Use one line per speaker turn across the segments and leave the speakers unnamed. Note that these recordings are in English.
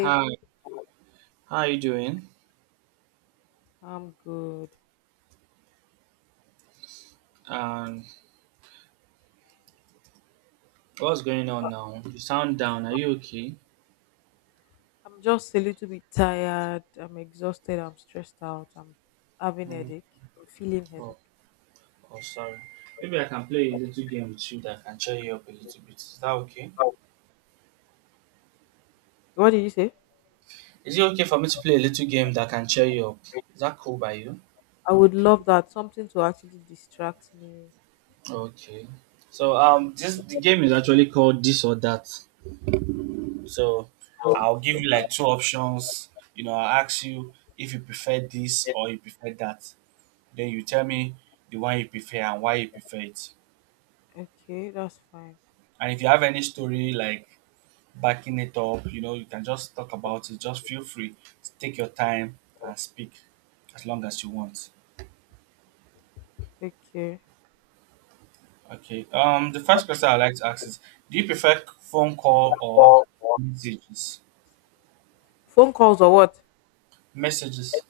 Hi, how are you doing? Um, what's going on now? You sound down. Are you okay? Mm. Oh, oh, sorry. Maybe I can play a little game with you that can cheer you up a little bit. Is that okay?
Also,
Is it okay for me to play a little game that can cheer you up? Is that cool by you? Okay. So this the game is actually called this or that. So I'll give you like two options. You know, I'll ask you if you prefer this or you prefer that. Then you tell me the one you prefer and why you prefer it. And if you have any story like backing it up, you can just talk about it. Just feel free to take your time and speak as long as you want. Okay. The first question I like to ask is, do you prefer phone call or messages? Messages.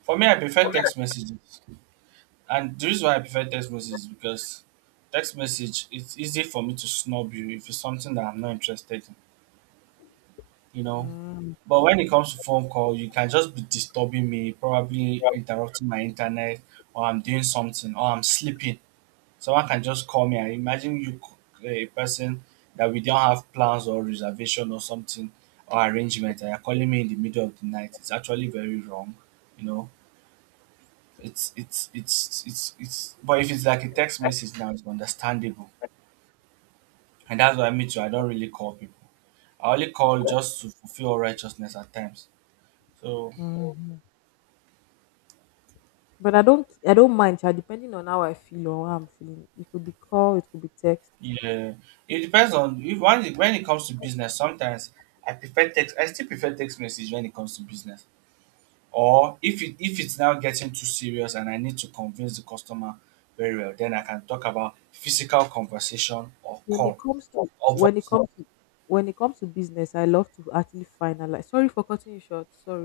For me, I prefer text messages, and the reason why I prefer text messages is because text message it's easy for me to snub you if it's something that I'm not interested in. You know. But when it comes to phone call, you can just be disturbing me, probably interrupting my internet, or I'm doing something, or I'm sleeping. Someone can just call me. I imagine you, a person that we don't have plans or reservation or something or arrangement, and you're calling me in the middle of the night. It's actually very wrong, you know. It's. But if it's like a text
like
message now, it's understandable, and that's what I mean too. I don't really call people. I only call just to fulfill righteousness at times. So yeah, it depends on if when it, when it comes to business. Sometimes I prefer text. I still prefer text message when it comes to business. Or if it's now getting too serious and I need to convince the customer very well, then I can talk about physical conversation or call or voice.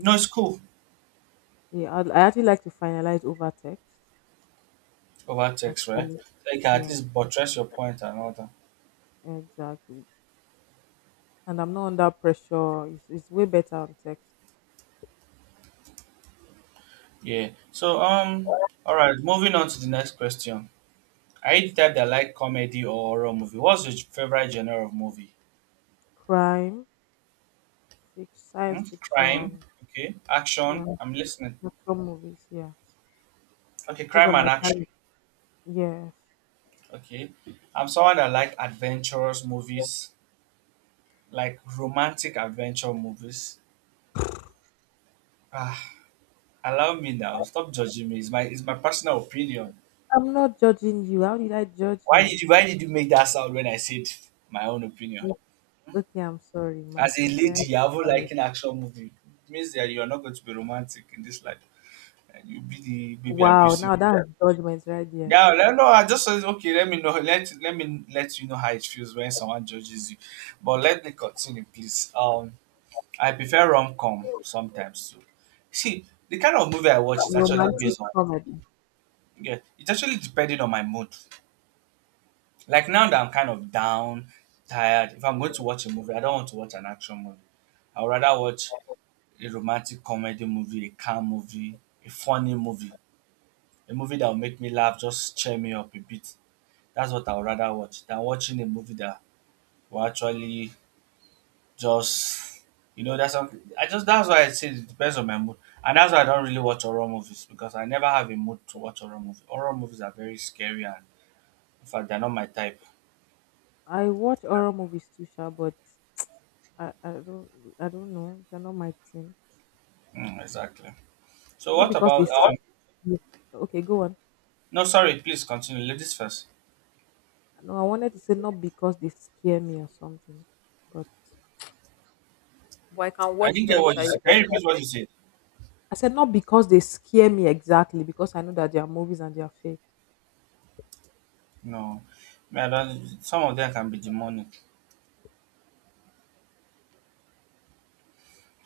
No, it's cool over text, right? So you can at least buttress your point and all that. Yeah. All right. Moving on to the next question. Are you the type that like comedy or horror movie? What's your favorite genre of movie? Hmm? Crime. Okay. Action. I'm listening. Okay, crime and action. Okay. I'm someone that like adventurous movies, like romantic adventure movies. Ah, allow me now. Stop judging me. It's my personal opinion. Why did you make that sound when I said my own opinion? As a lady, you haven't like an action movie. It means that you are not going to be romantic in this life. And you'll be the baby abusive. Yeah, no, I just said okay. Let me know. Let me let you know how it feels when someone judges you. But let me continue, please. I prefer rom com sometimes too. See, the kind of movie I watch is actually based on yeah. It's actually depending on my mood. Like now that I'm kind of down, tired. If I'm going to watch a movie, I don't want to watch an action movie. I would rather watch a romantic comedy movie, a calm movie, a funny movie, a movie that will make me laugh, just cheer me up a bit. That's what I would rather watch than watching a movie that will actually just that's something I just that's why I say it depends on my mood. And that's why I don't really watch horror movies because I never have a mood to watch horror movies. Horror movies are very scary and in fact they're not my type. Mm, exactly. So what about No sorry, please continue. Ladies first. I didn't get what you said. Can you repeat what you said? No. Me, I don't some of them can be demonic.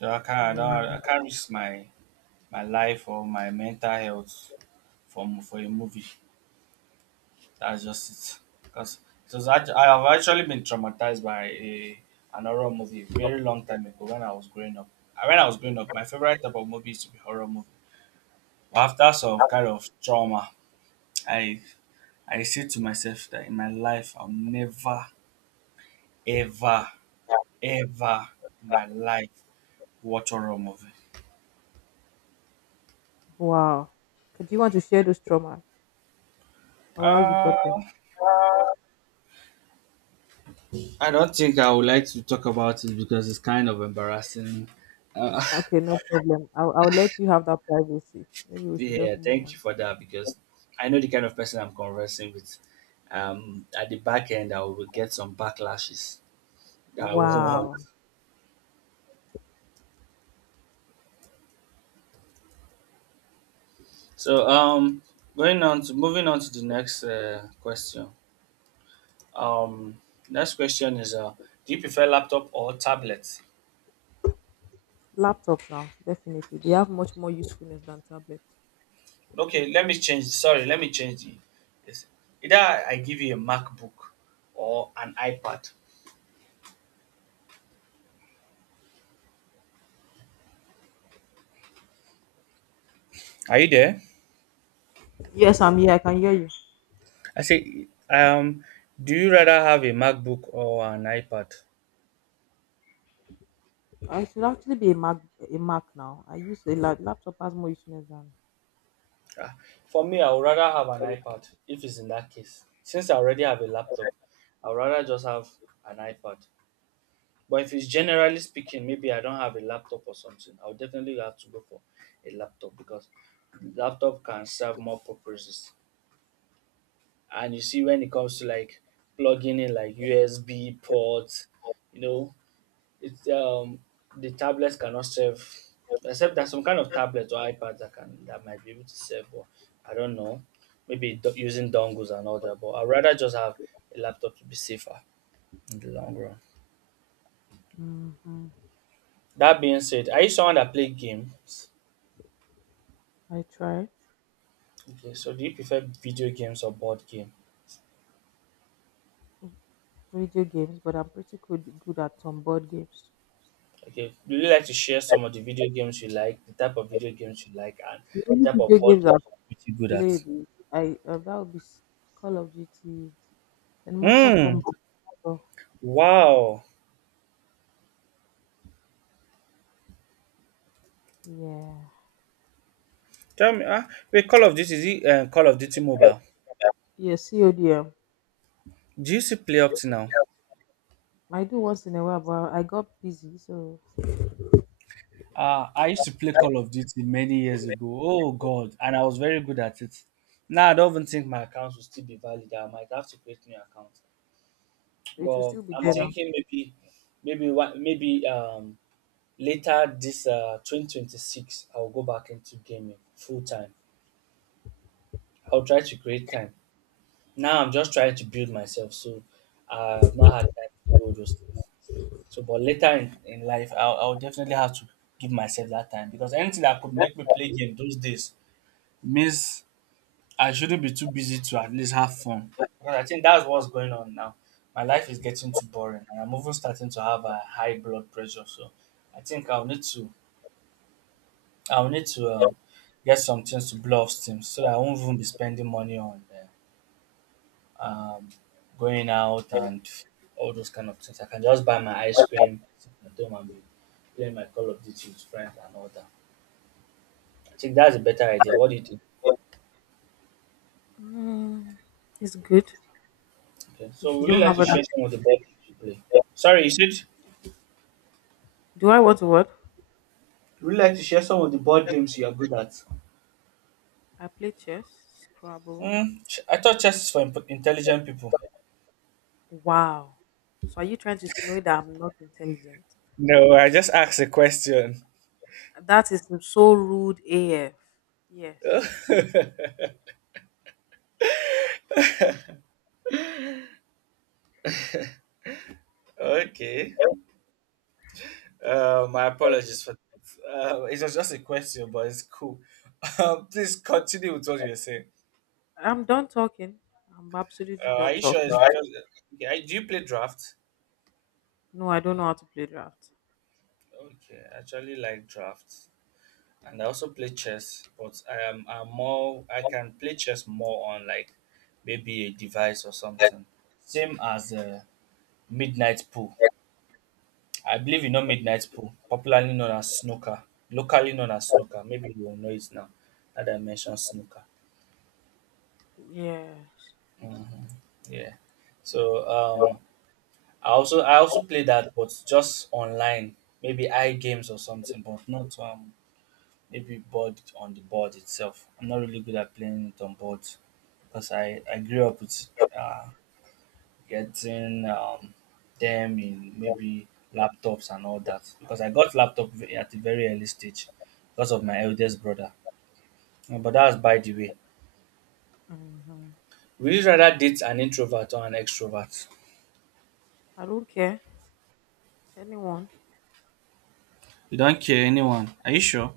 So I don't I can't risk my my life or my mental health for a movie. That's just it. Because I have actually been traumatized by a an horror movie a very long time ago when I was growing up. When I was growing up, my favorite type of movie used to be horror movie. But after some kind of trauma, I I said to myself that in my life I'll never, ever, ever in my life watch horror movie. Uh, I don't think I would like to talk about it because it's kind of embarrassing. Uh, Yeah, thank you for that because I know the kind of person I'm conversing with. At the back end, I will get some backlashes that I won't want. So, going on to moving on to the next question. Um, Next question is, do you prefer laptop or tablet? Okay, let me change. Sorry, let me change the. This. Either I give you a MacBook or an iPad. Are you there? I say, do you rather have a MacBook or an iPad? Ah, for me, I would rather have an iPad if it's in that case. Since I already have a laptop, I would rather just have an iPad. But if it's generally speaking, maybe I don't have a laptop or something, I would definitely have to go for a laptop because laptop can serve more purposes. And you see, when it comes to like plugging in like USB ports, you know, it's the tablets cannot serve except there's some kind of tablets or iPads that can that might be able to serve, but I don't know. Maybe using dongles and all that, but I'd rather just have a laptop to be safer in the long run. That being said, are you someone that play games? Okay, so do you prefer video games or board game? Okay, do you like to share some of the video games you like, the type of video games you like, and the type of board games you're pretty good at? Hmm. Wow. Tell me, ah, wait, Call of Duty, is it Call of Duty
I
Mobile? Do you still play up to now? I used to play Call of Duty many years ago. Oh God, and I was very good at it. Now I don't even think my account will still be valid. I might have to create new account. But I'm thinking maybe later this 2026 I'll go back into gaming full time. I'll try to create time. Now I'm just trying to build myself, so I've not had time to do all those. So, but later in life, I'll definitely have to give myself that time because anything that could make me play game those days means I shouldn't be too busy to at least have fun. Because I think that's what's going on now. My life is getting too boring, and I'm even starting to have a high blood pressure. So, I think I'll need to get some things to blow off steam so that I won't even be spending money on. Um, Going out and all those kind of things. I can just buy my ice cream, sit at home and be playing my Call of Duty with friends and all that. I think that's a better idea. What do you think? Okay. So would you like to share some of the board games you play? Sorry, you said would you like to share some of the board games you are good at? Hmm. I thought chess is for intelligent people. No, I just asked a question. Okay. My apologies for it was just a question, but it's cool. Please continue with what you were saying.
am
Are you
So
sure it's because okay, do you play draft? Okay, I actually like draft, and I also play chess, but I can play chess more on like maybe a device or
like
something. Same as midnight pool. I believe you know midnight pool, popularly known as snooker, locally known as snooker. Maybe you will know it now that I mentioned snooker. Mhm. Yeah. So um, I also play that, but just online, maybe I games or something, but not maybe board on the board itself. I'm not really good at playing it on board because I grew up with uh getting them in maybe laptops and all that because I got laptop at a very early stage because of my eldest brother. But that's by the way. Would you rather date an introvert or an extrovert? You don't care anyone. Are you sure?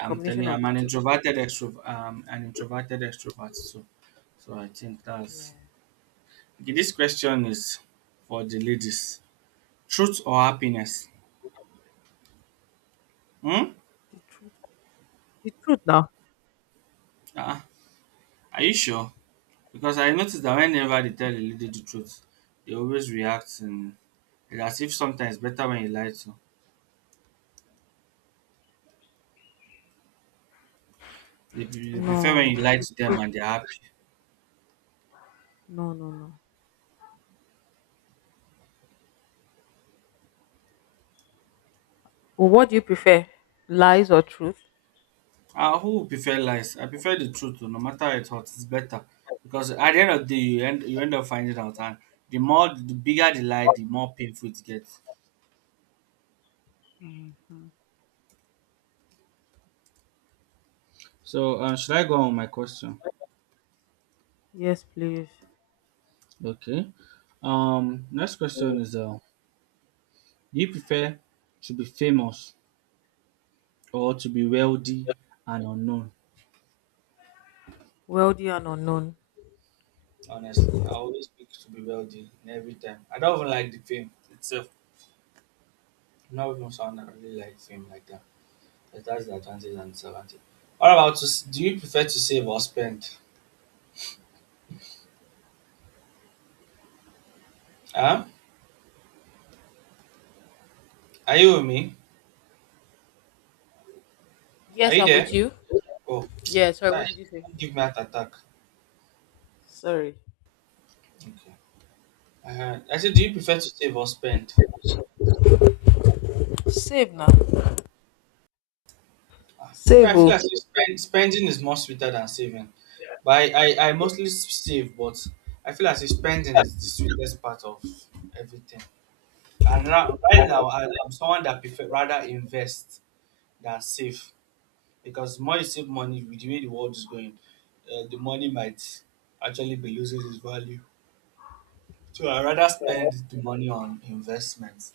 I'm telling you, I'm an introverted extrovert. An introverted extrovert. So, so I think that's. Okay, this question is for the ladies: truth or happiness? Hmm. Ah. Are you sure? Because I noticed that whenever they tell a lady the truth, they always react and as if sometimes better when you lie to. They prefer when you lie to them and they're happy. Who would prefer lies? I prefer the truth. No matter how it hurts, it's better because at the end of the day, you end up finding out, and the bigger the lie, the more painful it gets. So, should I go on with my question? Okay. Next question is: do you prefer to be famous or to be wealthy and unknown? Honestly, I always pick to be wealthy every time. I don't even like the fame itself. Not even someone that really like fame like that. Yes, that's the advantage and disadvantage. What about do you prefer to save or spend? Huh? Are you with me? Are you there? Oh, guy, don't give me heart attack. Okay. I said, do you prefer to save or spend? Well, I feel as if spending is more sweeter than saving. But I mostly save, but I feel as if spending is the sweetest part of everything. And right now, I'm someone that prefer rather invest than save because more you save money with the way the world is going, the money might actually be losing its value. So I rather spend the money on investments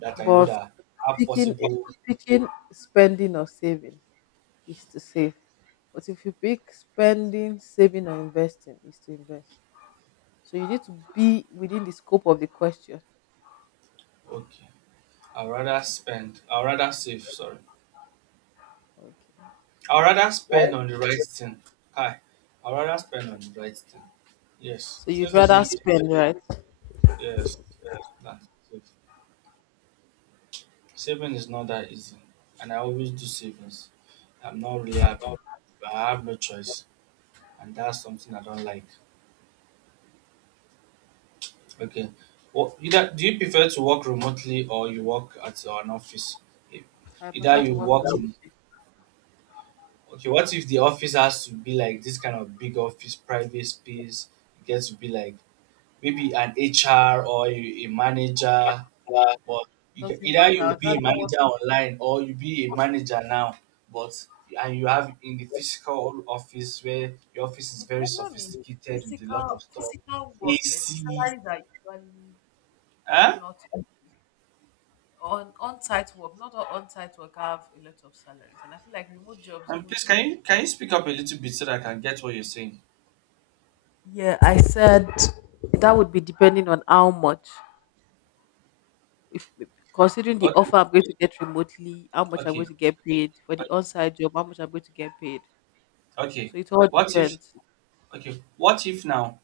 that I know that are possible. Okay, I rather spend. I rather save. Sorry, I rather spend on the right thing. Hi, I rather spend on the right thing. Yes, since they didn't. Yes, that save. Saving is not that easy, and I always do savings. I'm not really happy, but I have no choice, and that's something I don't like. Okay. Well, either do you prefer to work remotely or you work at an office? If- Either you work from okay. What if the office has to be like this kind of big office, private space? It gets to be like maybe an HR or a manager,
uh,
but you can, either you be a manager online or you be a manager now, but and you have in the physical office where your office is very sophisticated with a lot of stuff, AC, huh? Please can you speak up a little bit so that I can get what you're saying? Okay, okay, okay. Okay. What if okay? What if now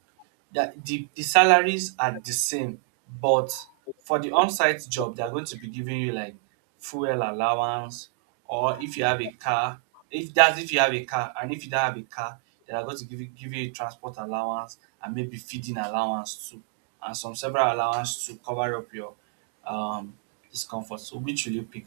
that the salaries are the same, but for the on-site job they are going to be giving you like fuel allowance, or if you have a car, if you have a car, and if you don't have a car, they are going to give you transport allowance and maybe feeding allowance too, and some several allowance to cover up your um discomfort. So which will you pick?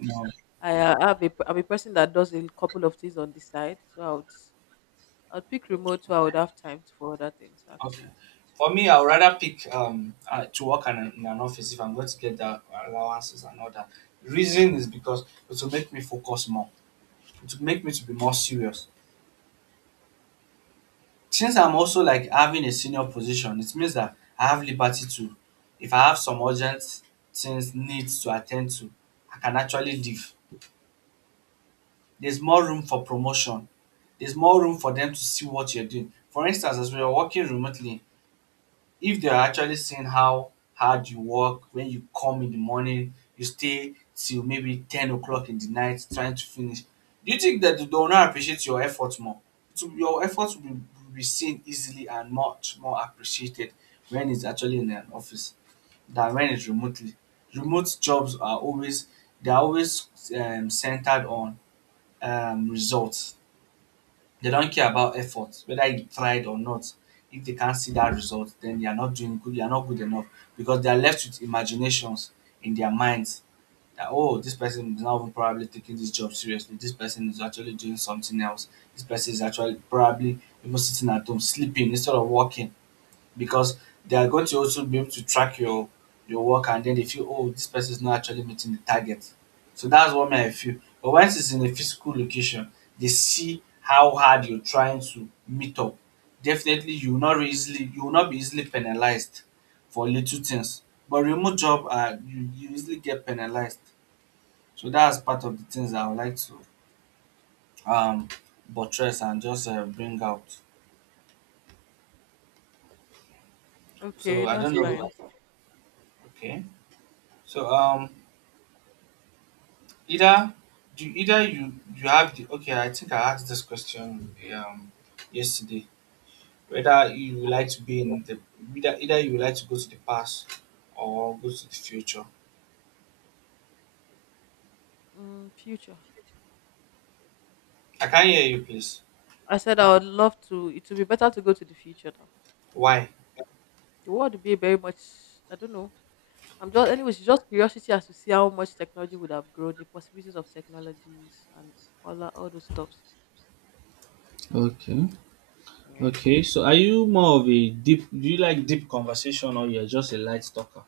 No. Okay. For me, I would rather pick to work in in an office if I'm going to get the allowances and all that. Reason is because it will make me focus more. It will make me to be more serious. Since I'm also like having a senior position, it means that I have liberty to. If I have some urgent things needs to attend to, I can actually leave. There's more room for promotion. There's more room for them to see what you're doing. For instance, as we are working remotely, if they are actually seeing how hard you work when you come in the morning, you stay till maybe 10 o'clock in the night trying to finish, do you think that they will not appreciate your effort more? Your effort will be seen easily and much more appreciated when it's actually in an office than when it's remotely. Remote jobs are always, they're always centered on results. They don't care about effort, whether you tried or not. If they can't see that result, then they are not doing good. They are not good enough because they are left with imaginations in their minds that oh, this person is not even probably taking this job seriously. This person is actually doing something else. This person is actually probably even sitting at home sleeping instead of working because they are going to also be able to track your work and then they feel oh this person is not actually meeting the target, so that's what me I feel. But once it's in a physical location, they see how hard you're trying to meet up. Definitely you will not be easily penalized for little things. But remote job, you easily get penalized. So that's part of the things that I would like to um buttress and just bring out. So I don't know.
so
Okay, so either do either you you have the okay, I think I asked this question yesterday. Whether you would like to be in the either you would like to go to the past or go to the future. I can't hear you please. Why? Okay. Okay. So are you more of a deep do you like deep conversation or you're just a light talker?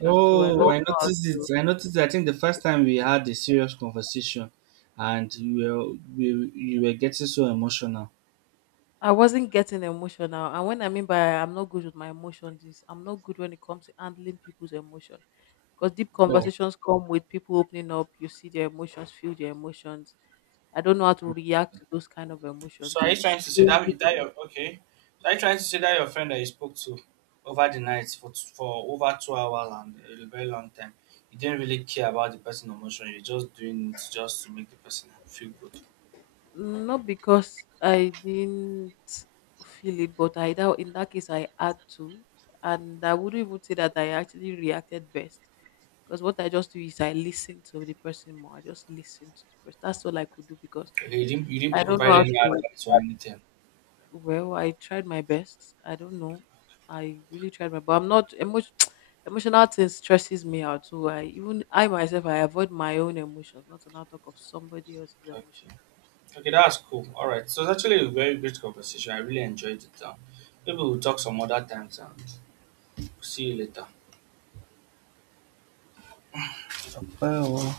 Oh, I noticed it. I noticed it. I think the first time we had a serious conversation and you were getting so emotional. Oh. So are you trying to say that that your okay? So are you trying to say that your friend that you spoke to over the night for over 2 hours and a very long time, you didn't really care about the person emotion. You're just doing it just to make the person feel good. Okay, you didn't provide any advice or anything. Okay, okay, that's cool. All right, so it's actually a very great conversation. I really enjoyed it. Maybe we'll talk some other times and see you later. Bye.